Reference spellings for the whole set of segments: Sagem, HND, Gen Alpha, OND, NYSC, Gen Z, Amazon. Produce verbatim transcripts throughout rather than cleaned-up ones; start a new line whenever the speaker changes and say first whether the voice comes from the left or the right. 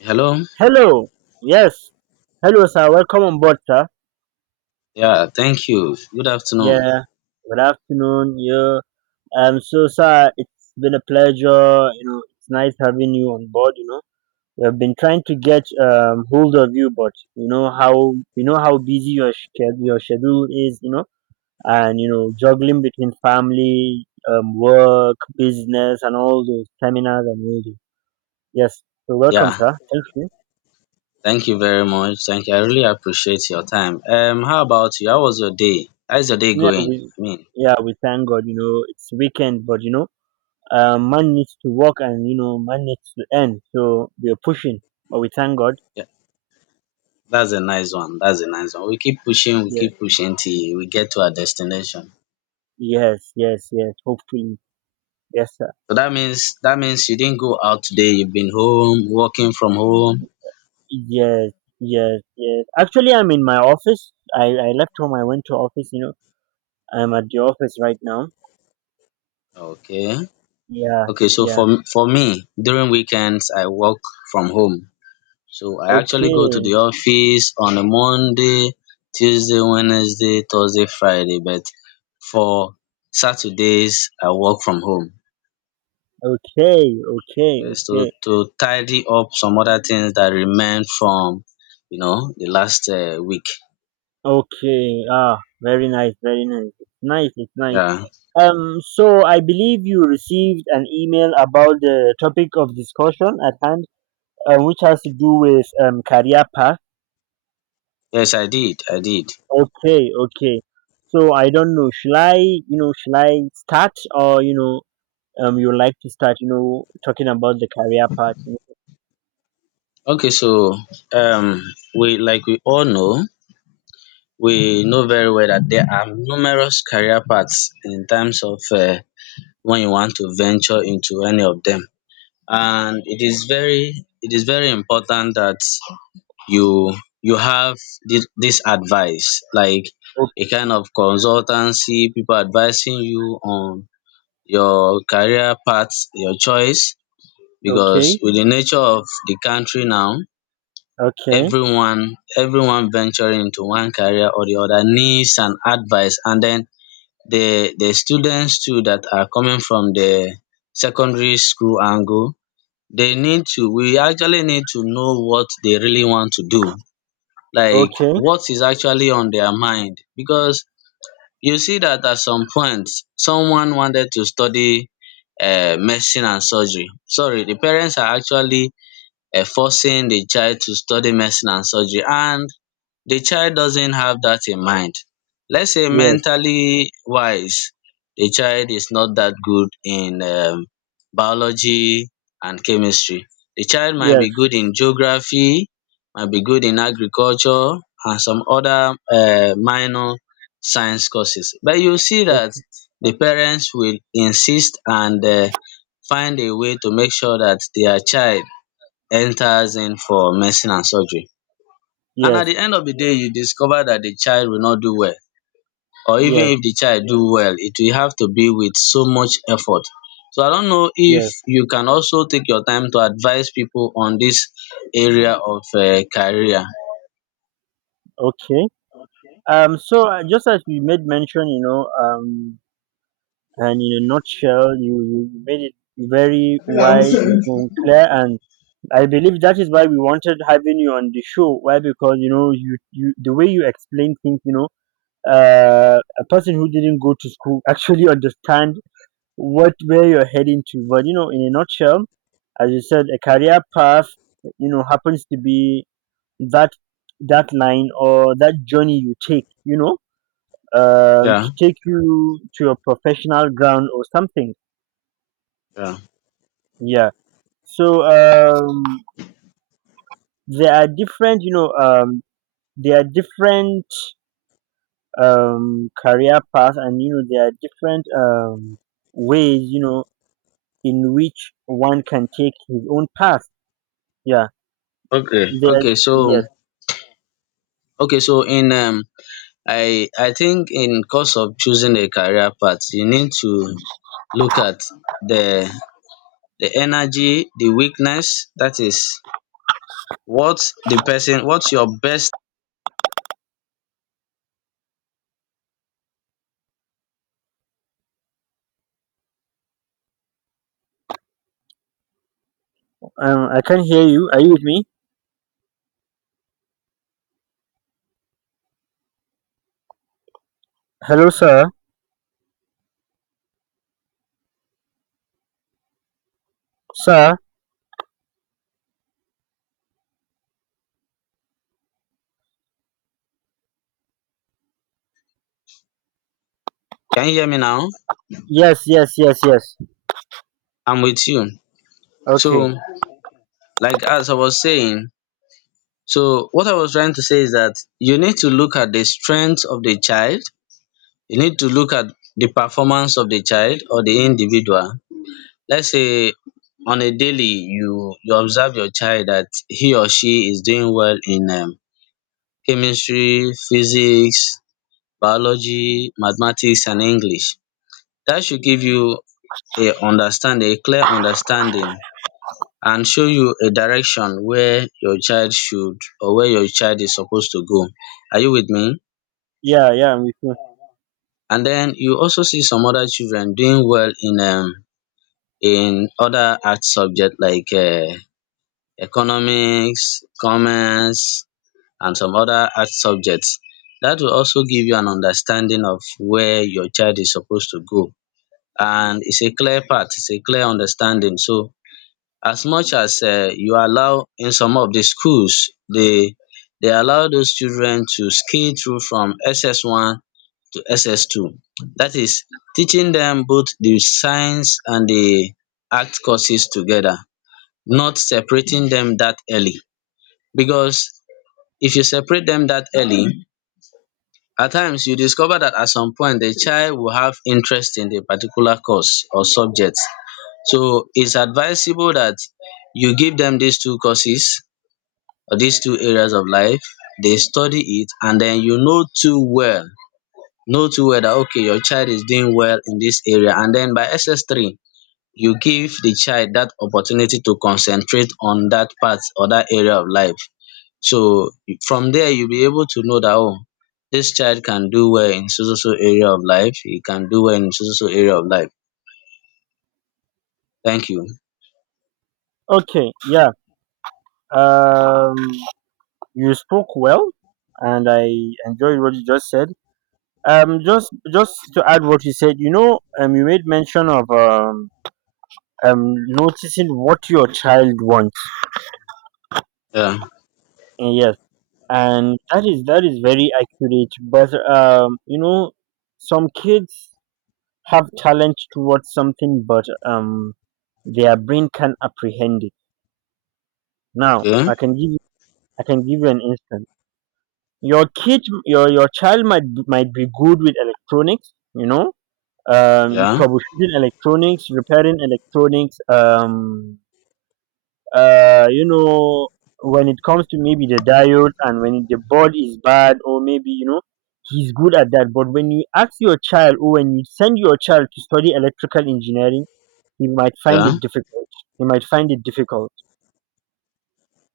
left: Hello.
right: Hello. Yes. Hello, sir. Welcome on board, sir.
left: Yeah, thank you. Good afternoon.
right: Yeah. Good afternoon. Yeah. Um. So, sir, it's been a pleasure. You know, it's nice having you on board. You know, we have been trying to get um hold of you, but you know how you know how busy your sched- your schedule is. You know, and you know juggling between family, um, work, business, and all those seminars and all those. Yes. So, welcome,
left: Yeah,
right: sir. Thank you.
left: thank you very much. Thank you. I really appreciate your time. Um, how about you? How was your day? How's your day
right: Yeah.
left: going?
right: We.
left: I mean,
right: Yeah, we thank God, you know, it's weekend, but you know, uh, man needs to work, and you know man needs to earn, so we're pushing, but we thank God.
left: yeah, that's a nice one. That's a nice one. We keep pushing, we
right: Yeah.
left: keep pushing till we get to our destination.
right: Yes, yes, yes, hopefully. Yes, sir.
left: So that means that means you didn't go out today. You've been home, working from home.
right: Yes, yes, yes, actually, I'm in my office. I i left home, I went to office, you know, I'm at the office right now.
left: Okay.
right: Yeah.
left: Okay, so
right: Yeah.
left: for for me, during weekends I work from home. So I actually go to
right: Okay,
left: the office on a Monday, Tuesday, Wednesday, Thursday, Friday, but for Saturdays I work from home.
right: okay, okay.
left: Yes, to
right: Okay,
left: to tidy up some other things that remain from you know the last uh, week.
right: okay. Ah, very nice, very nice. It's nice, it's nice.
left: Yeah.
right: Um, so I believe you received an email about the topic of discussion at hand, um, which has to do with um, career path.
left: Yes, I did. I did.
right: Okay, okay. So I don't know. Should I, you know, should I start, or you know, um, you like to start, you know, talking about the career path?
left: Okay, so um we like we all know, we know very well that there are numerous career paths in terms of uh, when you want to venture into any of them. And it is very it is very important that you you have this, this advice, like a kind of consultancy, people advising you on your career path, your choice, because
right: Okay,
left: with the nature of the country now,
right: okay,
left: everyone everyone venturing into one career or the other needs an advice. And then the the students too that are coming from the secondary school angle, they need to, we actually need to know what they really want to do, like
right: okay.
left: what is actually on their mind. Because you see that at some point someone wanted to study uh, medicine and surgery, sorry the parents are actually uh, forcing the child to study medicine and surgery, and the child doesn't have that in mind. Let's say
right: Yes,
left: mentally wise, the child is not that good in um, biology and chemistry. The child might
right: yes,
left: be good in geography, might be good in agriculture, and some other uh, minor science courses. But you see that
right: ok-
left: the parents will insist and uh, find a way to make sure that their child enters in for medicine and surgery, and at
right: yes,
left: the end of the day you discover that the child will not do well, or even
right: yes,
left: if the child do well it will have to be with so much effort. So I don't know if
right: yes.
left: you can also take your time to advise people on this area of um career.
right: Okay. Um. So uh, just as we made mention, you know, um, and in a nutshell, you you made it very wide, mm, clear, and I believe that is why we wanted having you on the show. Why? Because you know, you, you the way you explain things, you know, uh, a person who didn't go to school actually understand what where you're heading to. But you know, in a nutshell, as you said, a career path, you know, happens to be that that line or that journey you take, you know, uh, to
left: Yeah,
right: take you to your professional ground or something.
left: yeah.
right: Yeah. So um, there are different, you know, um, there are different um, career path, and you know there are different um, ways, you know, in which one can take his own path. Yeah.
left: Okay,
right: there
left: okay. So,
right: Yes.
left: okay. So in um, I I think in course of choosing a career path, you need to look at the the energy, the weakness. That is what the person, what's your best.
right: Um, I can hear you. Are you with me? Hello, sir. Sir.
left: Can you hear me now?
right: Yes, yes, yes, yes.
left: I'm with you.
right: Okay.
left: So like as I was saying, so what I was trying to say is that you need to look at the strength of the child, you need to look at the performance of the child or the individual. Let's say on a daily, you you observe your child that he or she is doing well in um, chemistry, physics, biology, mathematics and English. That should give you a understand a clear understanding and show you a direction where your child should or where your child is supposed to go. Are you with me?
right: Yeah, yeah, I'm with you.
left: And then you also see some other children doing well in um in other art subject like um economics, commerce, and some other art subjects. Dat will also give you an understanding of where your child is supposed to go, and it's a clear path, it's a clear understanding. So as much as um you allow, in some of the schools they they allow those children to scale through from S S one to S S two. That is teaching them both the science and the art courses together, not separating them that early. Because if you separate them that early, at times you discover that at some point the child will have interest in a particular course or subject. So it's advisable that you give them these two courses, uh, these two areas of life, they study it, and then you know too well, know too well that okay, your child is doing well in this area. And then by S S three, you give the child that opportunity to concentrate on that part or that area of life. So from there you'll be able to know that oh, this child can do well in so so so area of life, he can do well in so so so area of life. Thank you.
right: Okay. Yeah. Um, you spoke well, and I enjoyed what you just said. Um just just to add what you said, you know, um, you made mention of um um noticing what your child wants.
left: Yeah,
right: Uh, yes, and that is that is very accurate, but um, you know, some kids have talent towards something, but um, their brain can apprehend it now.
left: okay,
right: I can give you I can give you an instance. your kid your your child might be- might be good with electronics, you know, um,
left: yeah,
right: troubleshooting electronics, repairing electronics, um uh you know, when it comes to maybe the diode and when the board is bad, or maybe you know, he's good at that. But when you ask your child or when you send your child to study electrical engineering, he might find
left: yeah.
right: it difficult. He might find it difficult.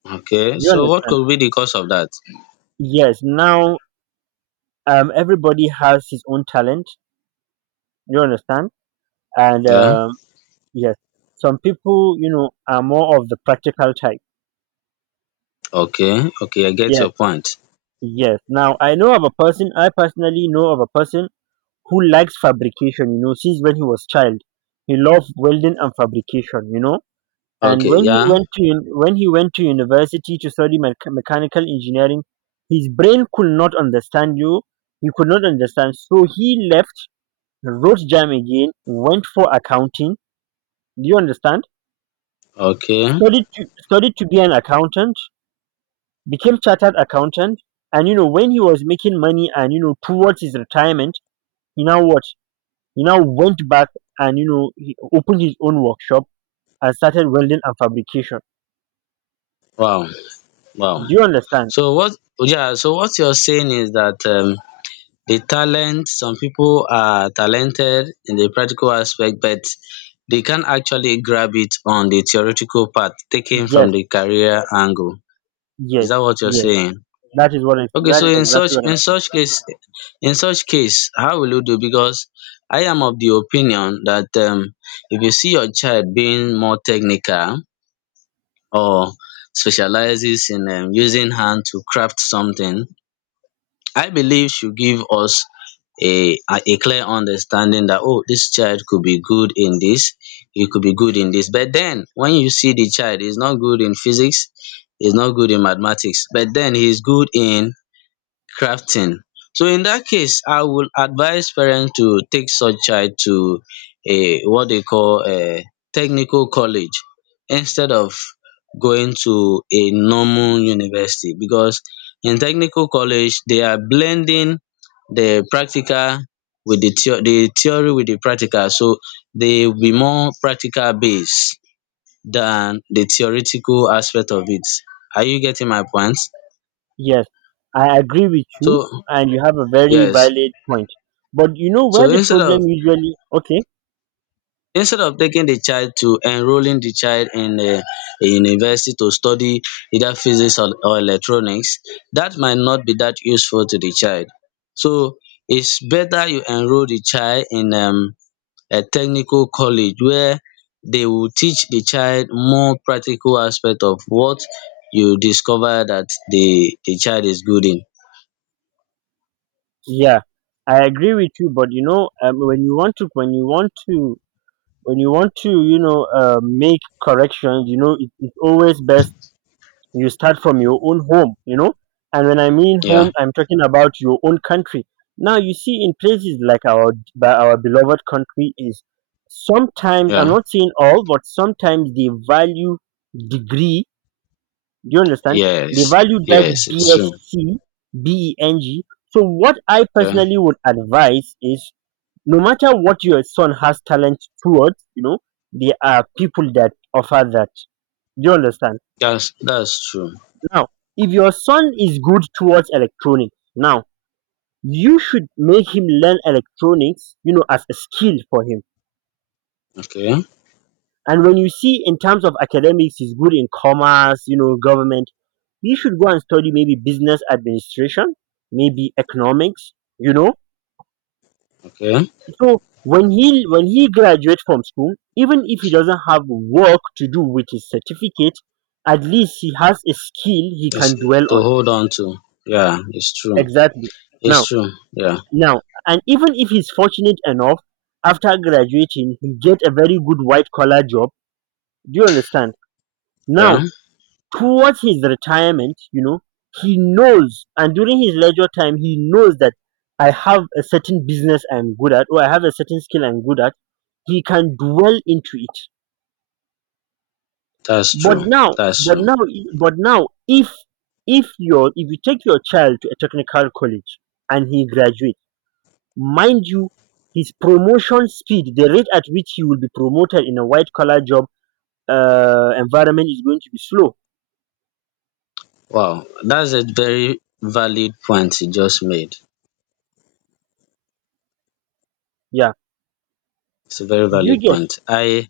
left: Okay,
right: Do you
left: so what
right: understand?
left: could be the cause of that?
right: Yes. Now um, everybody has his own talent, you understand, and
left: Yeah.
right: um yes, some people, you know, are more of the practical type.
left: Okay, okay, I get
right: Yes.
left: your point.
right: Yes. Now I know of a person i personally know of a person who likes fabrication, you know, since when he was child. He loved welding and fabrication, you know. And
left: Okay,
right: when he
left: yeah,
right: went to un- when he went to university to study mech- mechanical engineering, his brain could not understand you. He could not understand, so he left, wrote jam again, went for accounting. Do you understand?
left: okay.
right: Studied to studied to be an accountant, became chartered accountant, and you know when he was making money and you know towards his retirement, he now what? He now went back, and you know he opened his own workshop and started welding and fabrication.
left: Wow, wow.
right: Do you understand?
left: So what, yeah, so what you're saying is that um the talent, some people are talented in the practical aspect, but they can't actually grab it on the theoretical part taken from
right: Yes,
left: the career angle. Is
right: yes,
left: that what you're
right: yes.
left: saying?
right: That is what I,
left: Okay,
right: that
left: so
right: is
left: in
right: exactly
left: such,
right: what
left: in
right: I'm.
left: such case, in such case, how will you do? Because I am of the opinion that um if you see your child being more technical or specializes in um, using hand to craft something, I believe should give us a, a a clear understanding that oh this child could be good in this, he could be good in this, but then when you see the child is not good in physics, he's not good in mathematics, but then he's good in crafting. So in that case, I would advise parents to take such child to a what they call a technical college, instead of going to a normal university, because in technical college they are blending the practical with the theo- the theory with the practical. So they will be more practical based than the theoretical aspect of it. Are you getting my point?
right: Yes, I agree with you,
left: So
right: and you have a very
left: yes.
right: valid point. But you know where
left: So
right: the
left: instead of,
right: problem usually okay?
left: instead of taking the child to enrolling the child in a a university to study either physics or or electronics that might not be that useful to the child. So it's better you enroll the child in um a technical college where they will teach the child more practical aspect of what you discover that the the child is good in.
right: Yeah, I agree with you. But you know um, when you want to when you want to when you want to, you know, uh, make corrections, you know, it, it's always best you start from your own home, you know. And when I mean home,
left: Yeah,
right: I'm talking about your own country. Now you see in places like our, by our beloved country is, sometimes, I'm
left: yeah,
right: not saying all, but sometimes they value degree, do you understand, they
left: yes,
right: value that
left: yes, it's true.
right: BSc, BEng. So what I
left: Yeah,
right: personally would advise is, no matter what your son has talent towards, you know, there are people that offer that, do you understand,
left: that's that's true.
right: now, if your son is good towards electronics, now you should make him learn electronics, you know, as a skill for him.
left: Okay,
right: And when you see in terms of academics, he's good in commerce, you know, government, he should go and study maybe business administration, maybe economics, you know.
left: okay.
right: So when he when he graduates from school, even if he doesn't have work to do with his certificate, at least he has a skill he
left: It's
right: can dwell
left: to
right: on.
left: hold on to. Yeah, it's true.
right: Exactly. Now,
left: It's true. Yeah.
right: now and even if he's fortunate enough, after graduating, he get a very good white collar job, do you understand, now
left: Yeah.
right: towards his retirement, you know, he knows, and during his leisure time he knows that I have a certain business I'm good at, or I have a certain skill I'm good at, he can dwell into it.
left: That's
right: but
left: true.
right: now
left: That's
right: but
left: true.
right: now but now, if if your if you take your child to a technical college and he graduates, mind you, his promotion speed, the rate at which he will be promoted in a white collar job uh, environment, is going to be slow.
left: Wow. That's a very valid point you just made.
right: Yeah.
left: It's a very
right: Do you
left: valid
right: get?
left: point. I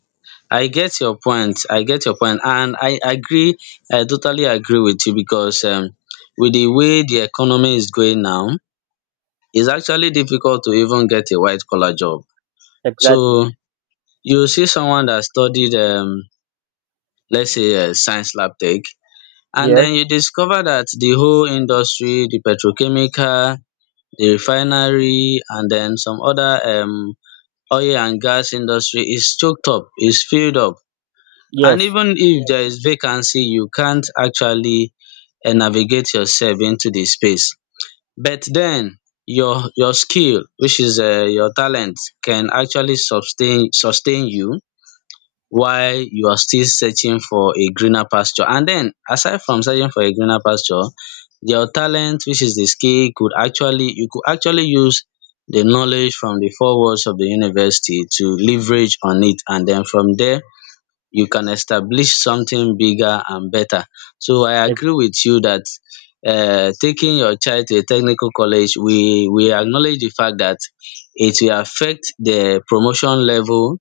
left: I get your point. I get your point. And I agree. I totally agree with you because um, with the way the economy is going now, it's actually difficult to even get a white collar job.
right: Exactly.
left: So you see someone that studied, um, let's say, uh, science lab tech, and
right: Yes.
left: then you discover that the whole industry, the petrochemical, the refinery and then some other um oil and gas industry is choked up, is filled up. And
right: Yes.
left: even if there is vacancy, you can't actually um navigate yourself into the space. But then your your skill, which is um your talent, can actually sustain sustain you while you are still searching for a greener pasture. And then, aside from searching for a greener pasture, your talent, which is the skill, could actually, you could actually use the knowledge from the four walls of the university to leverage on it. And then from there, you can establish something bigger and better. So I
right: Ex-
left: agree with you that um taking your child to a technical college, we we acknowledge the fact that it will affect the promotion level,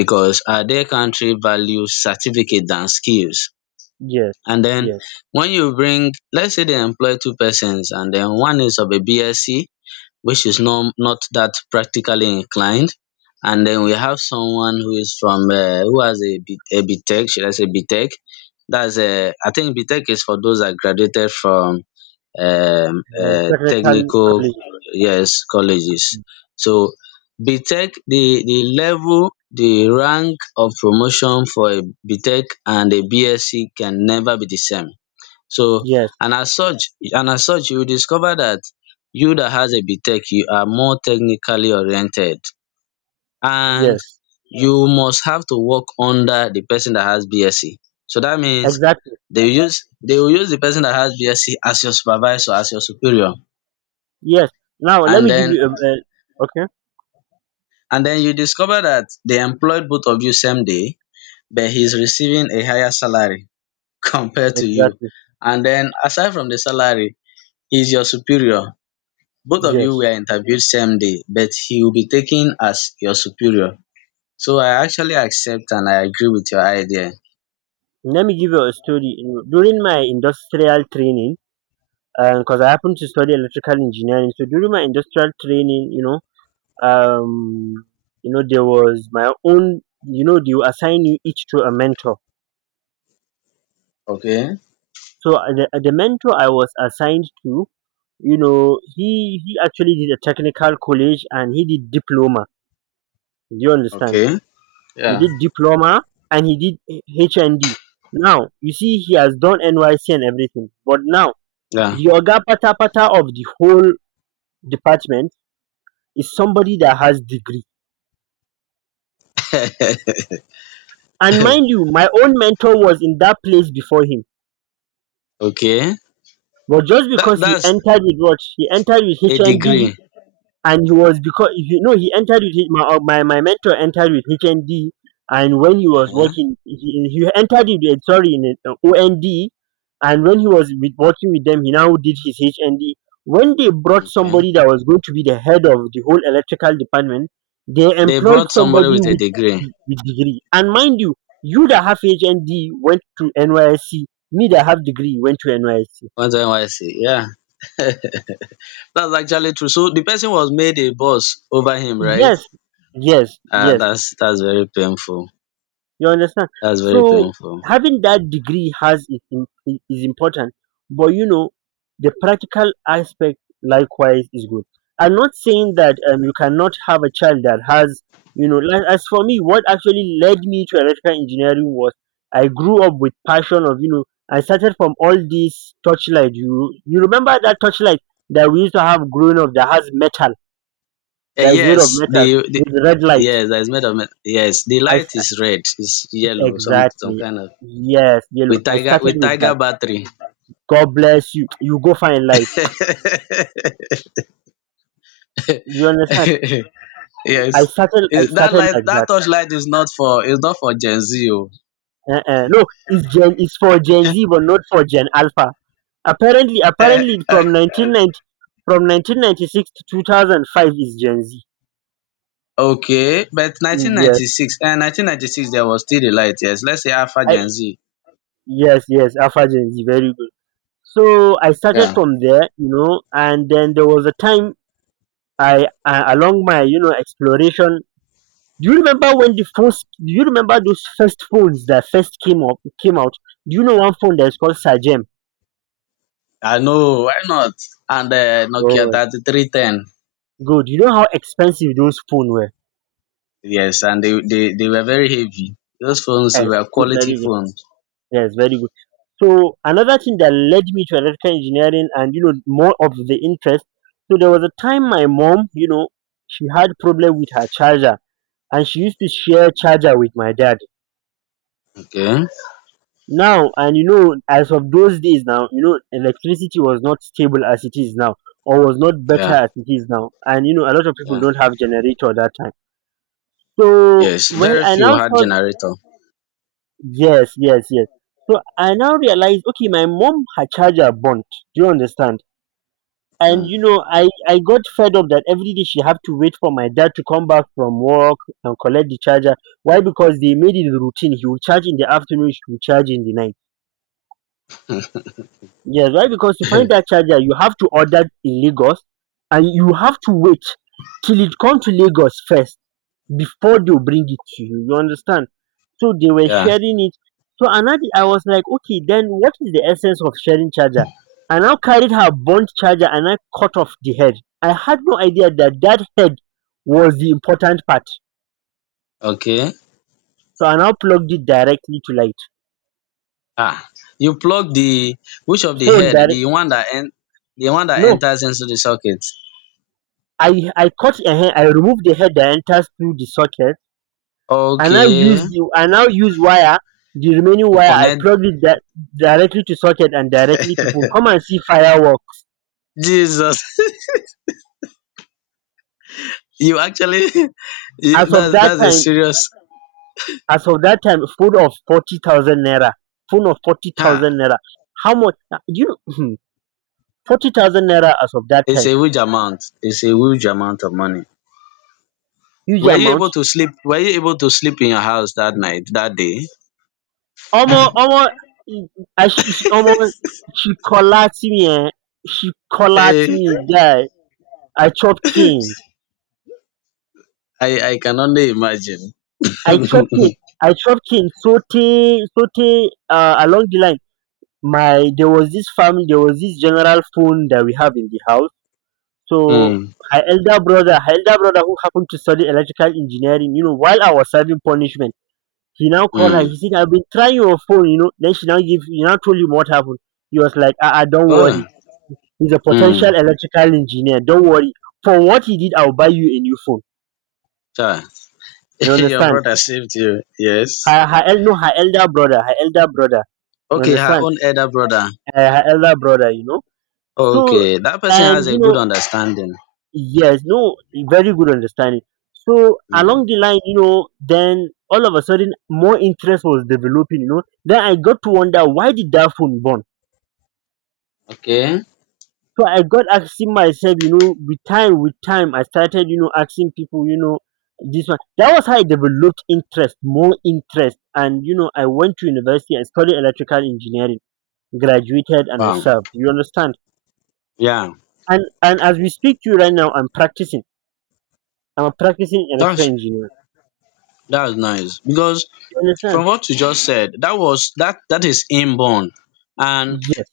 left: because our their country values certificate than skills.
right: yes.
left: And then
right: Yes.
left: when you bring, let's say they employ two persons and then one is of a BSc, which is not, not that practically inclined. And then we have someone who is from, uh, who has a, B, a BTech, should I say BTech? That's a, I think BTech is for those that graduated from um,
right: Uh,
left: uh,
right: technical
left: technical,
right: colleges.
left: yes, colleges. So BTech, the, the level, the rank of promotion for a BTech and a BSc can never be the same. So,
right: Yes.
left: and as such, and as such, you will discover that you that has a BTech, you are more technically oriented, and
right: Yes.
left: you must have to work under the person that has BSc. So that means
right: Exactly.
left: they will use, they will use the person that has BSc as your supervisor, as your superior.
right: Yes. Now let
left: And
right: me give
left: then,
right: you a, a okay.
left: and then you discover that they employed both of you same day, but he's receiving a higher salary compared to you.
right: Exactly.
left: And then aside from the salary, he's your superior. Both of you
right: Yes.
left: were interviewed same day, but he will be taken as your superior. So I actually accept and I agree with your idea.
right: Let me give you a story. In- During my industrial training, because I happen to study electrical engineering, so during my industrial training, you know, um, you know there was my own, you know they will assign you each to a mentor.
left: Okay.
right: So uh, the, uh, the mentor I was assigned to, you know, he he actually did a technical college and he did diploma, do you understand,
left: Okay.
right: he
left: Yeah.
right: did diploma. And he did H- HND. Now you see he has done NYC and everything, but now
left: Yeah.
right: the oga pata pata of the whole department is somebody that has degree. And mind you, my own mentor was in that place before him.
left: okay.
right: But just
left: That
right: because he
left: that's
right: entered with what he entered with
left: a
right: H N D,
left: degree.
right: and he was, because you know he entered with my uh, my my mentor entered with H N D, and when he was
left: Uh-huh.
right: working, he, he entered with uh, sorry in uh, O N D, and when he was with, working with them, he now did his H N D. When they brought
left: Okay.
right: somebody that was going to be the head of the whole electrical department, they
left: They
right: employed
left: brought somebody
right: somebody
left: with a
right: with
left: degree.
right: de- with degree. And mind you, you that have H N D went to N Y S C. Me that have degree went to N Y S C.
left: What's N Y C? Yeah. That's actually true. So the person was made a boss over him, right?
right: Yes, yes,
left: Ah,
right: yes.
left: that's that's very painful.
right: You understand?
left: That's very
right: So
left: painful.
right: having that degree has is, im- i- is important, but you know, the practical aspect likewise is good. I'm not saying that um, you cannot have a child that has, you know, like, as for me, what actually led me to electrical engineering was I grew up with passion of, you know, I started from all these torchlight. You you remember that torchlight that we used to have growing up that has metal,
left: Eh,
right: that is made of
left: yes, the,
right: metal
left: the
right: with red light.
left: yes, that's made of me- yes. The
right: I
left: light is red, it's yellow, some some
right: Exactly.
left: kind of
right: Yes, yellow.
left: with
right: I
left: tiger
right: started
left: with
right: with that.
left: tiger battery.
right: God bless you. You go find life.
left: Yes,
right: You understand? I started. I
left: is that
right: started
left: light,
right: like
left: that
right: that.
left: torch light is not for is not for Gen Z. Oh.
right: Uh-uh. No, it's Gen. It's for Gen Z, but not for Gen Alpha. Apparently,
left: Eh,
right: apparently,
left: eh,
right: from nineteen ninety, from nineteen ninety-six to two thousand five is Gen Z.
left: okay, but
right: Mm, Yes.
left: nineteen ninety-six and nineteen ninety-six there was still the light. Yes, let's say Alpha
right: I,
left: Gen Z.
right: yes. Yes. Alpha Gen Z. Very good. So I started
left: Yeah.
right: from there, you know, and then there was a time I, uh, along my, you know, exploration. Do you remember when the first? Do you remember those first phones that first came up came out? Do you know one phone that's called Sagem?
left: I know, why not? And uh, Nokia
right: Oh,
left: three thousand three hundred ten.
right: good. You know how expensive those phones were.
left: Yes, and they, they, they were very heavy. Those phones,
right: Yeah.
left: they
right: Yes,
left: were
right: good,
left: quality
right: very good.
left: phones.
right: Yes, very good. So another thing that led me to electrical engineering and you know more of the interest. So there was a time my mom, you know, she had problem with her charger, and she used to share charger with my dad.
left: Okay.
right: Now, and you know as of those days, now you know electricity was not stable as it is now, or was not better
left: Yeah.
right: as it is now. And you know, a lot of people
left: Yeah.
right: don't have generator that time, so
left: Yes.
right: well,
left: Very
right: I
left: few
right: now
left: had
right: saw.
left: generator.
right: Yes, yes, yes. So I now realized, okay, my mom, her charger burnt. Do you understand? And you
left: Mm.
right: know, i i got fed up that every day she had to wait for my dad to come back from work and collect the charger. Why? Because they made it a routine: he would charge in the afternoon, she would charge in the night. Yes, right. Because to find that charger, you have to order in Lagos, and you have to wait till it come to Lagos first before they will bring it to you. You understand? So they were
left: Yeah.
right: sharing it. So another, I was like, okay, then what is the essence of sharing charger? I now carried her burnt charger and I cut off the head. I had no idea that that head was the important part.
left: Okay.
right: So I now plugged it directly to light
left: Ah. You plug the, which of the
right: phone
left: head?
right: direct.
left: The one that en- the one that
right: No,
left: enters into the socket.
right: I I cut a head. I removed the head that enters through the socket. i now use
left: Okay.
right: the i now use wire, the remaining
left: To
right: wire, I
left: connect.
right: plugged it that directly to socket and directly to phone. Come and see firework.
left: Jesus. You actually you,
right: As of
left: that's
right: that
left: that's a
right: time,
left: serious
right: as of that time, phone of forty thousand naira, phone of
left: huh.
right: forty thousand naira. How much na- you, forty thousand naira as of that
left: It's
right: time.
left: a huge amount. It's a huge amount of money.
right: Huge
left: Were you
right: amount.
left: able to sleep? Were you able to sleep in your house that night, that day?
right: Almost, almost. I, as she she- omo, she collapse me, eh. She collapse
left: Eh,
right: me, guy. I chop king.
left: I, I can only imagine.
right: I chopped
left: mm,
right: it. I chopped it saute saute uh, along the line. My, there was this family, there was this general phone that we have in the house. So her elder brother, her elder brother who happened to study electrical engineering, you know, while I was serving punishment, he now called her.
left: mm.
right: He said, "I've been trying your phone, you know." Then she now give, he now told him what happened. He was like, "Ah, ah, don't worry.
left: Oh,
right: He's a
left: mm.
right: potential electrical engineer. Don't worry. For what he did, I'll buy you a new phone.
left: Sure.
right: You
left: Your
right: understand?"
left: brother saved you. Yes.
right: Her her el- no, her elder brother, her elder brother. You
left: Okay, her
right: understand?
left: own elder brother.
right: Uh, her elder brother, you know. So
left: Okay, that person
right: and
left: has a
right: you
left: good
right: know,
left: understanding.
right: yes, no, very good understanding. So along
left: Mm.
right: the line, you know, then all of a sudden more interest was developing. You know, then I got to wonder, why did that phone burn?
left: Okay.
right: So I got asking myself, you know, with time, with time I started, you know, asking people, you know. This one, that was how I developed interest, more interest, and you know, I went to university and studied electrical engineering, graduated, and I
left: Wow.
right: served. You understand?
left: Yeah.
right: And and as we speak to you right now, I'm practicing. I'm a practicing electrical
left: That's
right: engineer.
left: that's nice because
right: You understand?
left: from what you just said, that was that that is inborn, and
right: Yes,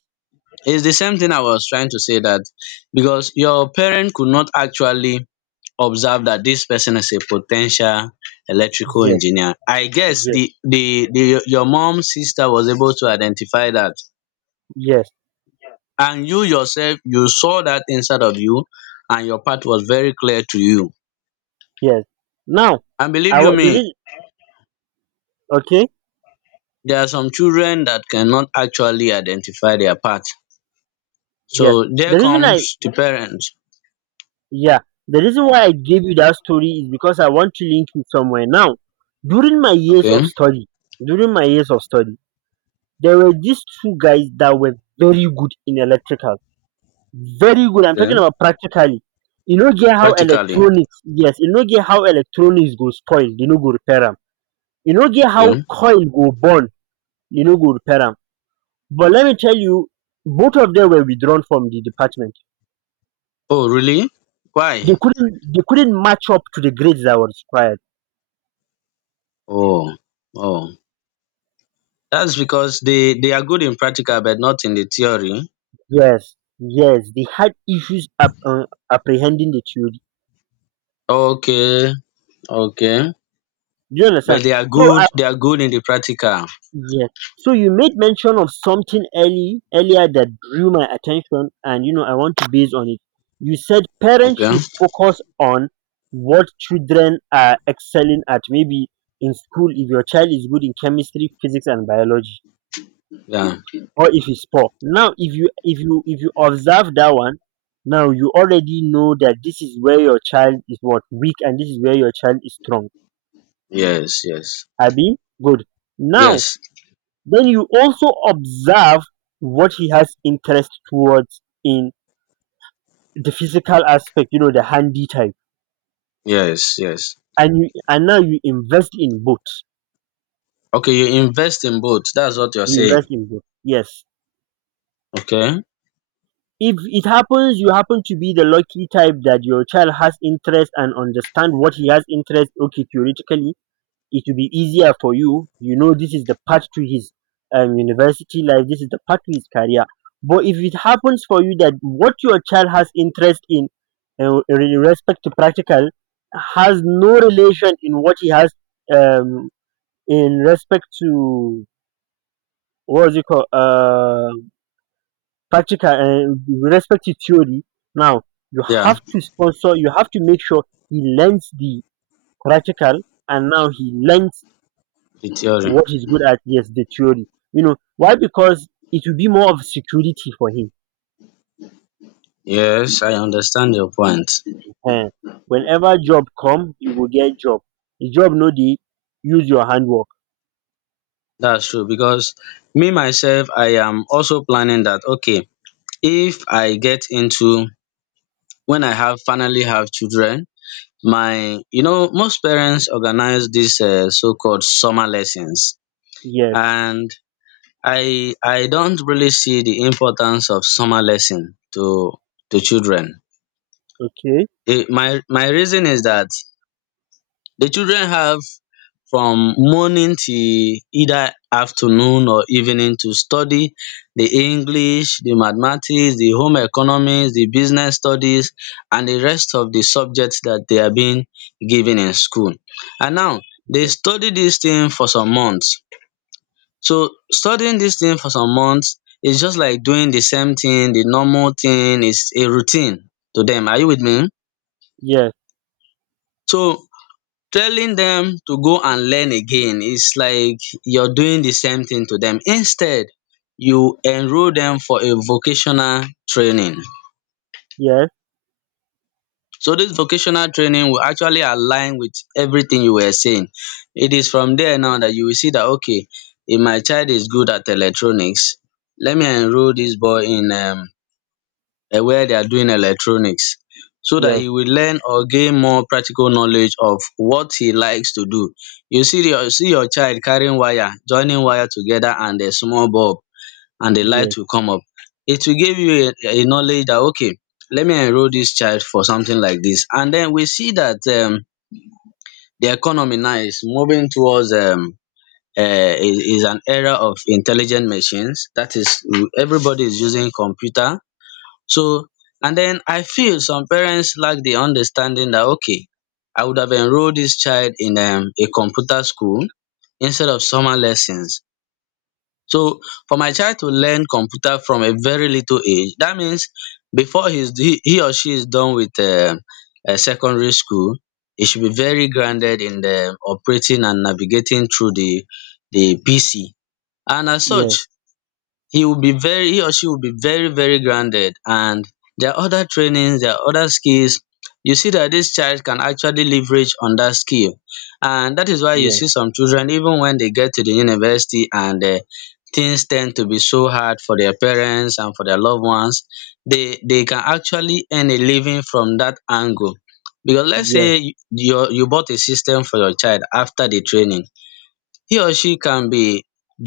left: it's the same thing I was trying to say, that because your parent could not actually observe that this person is a potential electrical
right: yes,
left: engineer. I guess
right: yes,
left: the the, the your mom's sister was able to identify that,
right: yes,
left: and you yourself, you saw that inside of you, and your path was very clear to you.
right: yes. Now,
left: And believe
right: I wa-
left: you
right: the
left: me,
right: reason, okay,
left: there are some children that cannot actually identify their path.
right: yes.
left: So there
right: The reason I,
left: comes the parents.
right: yeah, the reason why I gave you that story is because I want to link you somewhere. Now, during my years of
left: Okay,
right: study, during my years of study, there were these two guys that were very good in electrical. Very good. I'm talking
left: okay,
right: about practically. You know, get how
left: practically.
right: electronics, yes, you know, get how electronics go spoil, you know, go repair am. You know, get how
left: Okay.
right: coil go burn, you know, go repair am. But let me tell you, both of them were withdrawn from the department.
left: Oh, really?
right: They
left: Why?
right: couldn't they couldn't match up to the grades that were required.
left: Oh, oh, that's because they they are good in practical, but not in the theory.
right: Yes, yes, they had issues ap- uh, apprehending the theory.
left: Okay, okay,
right: Do you understand?
left: but they are
right: So
left: good. They are good in the practical.
right: yes. So you made mention of something early earlier that drew my attention, and you know I want to base on it. You said parents
left: Okay,
right: should focus on what children are excelling at. Maybe in school, if your child is good in chemistry, physics, and biology,
left: yeah,
right: or if he's poor. Now, if you if you if you observe that one, now you already know that this is where your child is what weak, and this is where your child is strong.
left: yes, yes,
right: Abi, good. Now
left: yes,
right: then you also observe what he has interest towards in the physical aspect, you know, the handy type.
left: yes, yes.
right: And you and now you invest in both.
left: Okay, you invest in both. That's what you're
right: You invest
left: saying.
right: in both. Yes.
left: Okay,
right: If it happens you happen to be the lucky type that your child has interest and understand what he has interest, okay, theoretically it will be easier for you. You know, this is the path to his um, university life, this is the path to his career. But if it happens for you that what your child has interest in, uh, in respect to practical, has no relation in what he has, um, in respect to what is it called, uh, practical and with respect to theory, now you
left: yeah,
right: have to sponsor, you have to make sure he learns the practical, and now he learns
left: the theory.
right: what he's good at, yes, the theory. You know why? Because it will be more of security for him.
left: Yes, I understand your point.
right: Ehen. Whenever job come, you will get job. The job no dey use your handwork.
left: That's true because me myself, I am also planning that. Okay, if I get into, when I have finally have children, my, you know, most parents organize this so called summer lessons,
right: Yes,
left: and i i don't really see the importance of summer lesson to to children.
right: okay.
left: Eh, my my reason is that the children have from morning till either afternoon or evening to study the English, the mathematics, the home economics, the business studies, and the rest of the subjects that they are being given in school. And now they study this thing for some months. So studying this thing for some months is just like doing the same thing, the normal thing, is a routine to them. Are you with me?
right: Yes,
left: So telling them to go and learn again is like you're doing the same thing to them. Instead, you enroll them for a vocational training.
right: yes,
left: So this vocational training will actually align with everything you were saying. It is from there now that you will see that, okay, if my child is good at electronics, let me enroll this boy in um uh, where they are doing electronics so that
right: yes,
left: he will learn or gain more practical knowledge of what he likes to do. You see your, see your child carrying wire, joining wire together and a small bulb, and the
right: yes,
left: light will come up. It will give you a, a knowledge that, okay, let me enroll this child for something like this. And then we see that um, the economy now is moving towards um, uh, is, is an era of intelligent machines. That is, everybody is using computer. So and then I feel some parents lack the understanding that, okay, I would have enrolled this child in um a computer school instead of summer lessons. So for my child to learn computer from a very little age, that means before he's he he or she is done with um um secondary school, he should be very grounded in the operating and navigating through the the P C. And as
right: yes,
left: such, he will be very, he or she will be very, very grounded. And there are other trainings, there are other skills. You see that this child can actually leverage on that skill, and that is why you
right: yes,
left: see some children, even when they get to the university and uh, things tend to be so hard for their parents and for their loved ones, they they can actually earn a living from that angle. Because let's
right: yes,
left: say you, you bought a system for your child after the training, he or she can be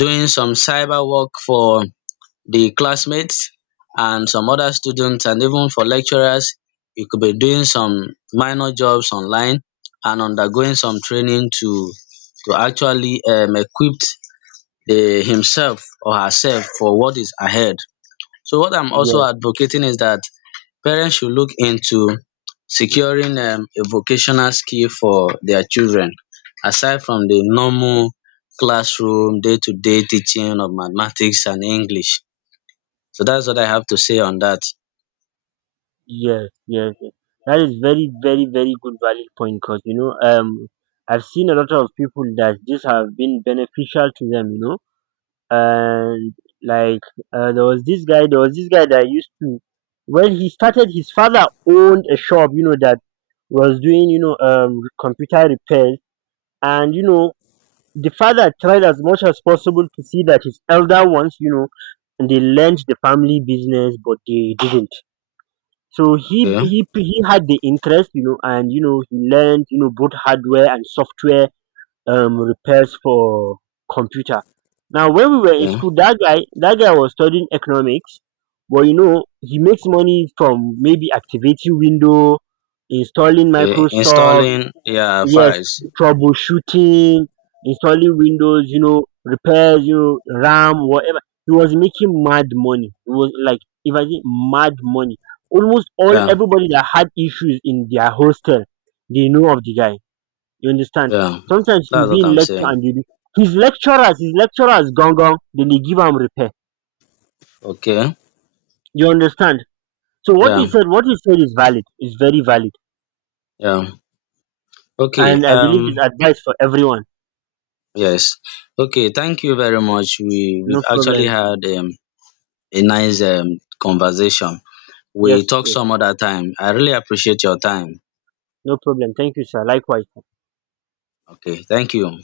left: doing some cyber work for the classmates and some other students and even for lecturers. You could be doing some minor jobs online and undergoing some training to to actually um equipped the himself or herself for what is ahead. So what I'm also
right: yes,
left: advocating is that parents should look into securing um a vocational skill for their children, aside from the normal classroom day to day teaching of mathematics and English. So that's what I have to say on that.
right: yes, yes. Yes. That is very, very, very good valid point because you know, um I've seen a lot of people that this have been beneficial to them. You know. And like, uh, there was this guy there was this guy that used to, when he started, his father owned a shop, you know, that was doing, you know, um computer repairs. And you know, the father tried as much as possible to see that his elder ones, you know, and they learned the family business, but they didn't. So he
left: Okay,
right: he he had the interest, you know, and you know, he learned, you know, both hardware and software um repairs for computer. Now when we were in
left: okay,
right: school, that guy that guy was studying economics, but you know, he makes money from maybe activating window, installing
left: okay.
right: Microsoft,
left: Installing, yeah,
right: yes,
left: files.
right: troubleshooting, installing Windows, you know, repairs, you know, RAM, whatever. He was making mad money. It was like, if I say mad money. Almost all
left: Yeah,
right: everybody that had issues in their hostel, they know of the guy. You understand?
left: yeah.
right: Sometimes you
left: That's
right: be
left: what
right: in
left: I'm
right: lecture
left: saying.
right: and you be his lecturers, his lecturers gone gone, then they give him repair.
left: Okay,
right: You understand? So what he
left: yeah,
right: said, what he said is valid, is very valid.
left: yeah. Okay,
right: And I believe
left: um,
right: it's advice for everyone.
left: yes. Okay, thank you very much. We
right: No
left: we've actually
right: problem.
left: had um, a nice um, conversation.
right: Yes,
left: We talk
right: yes.
left: some other time. I really appreciate your time.
right: No problem. Thank you, sir. Likewise.
left: Okay, thank you.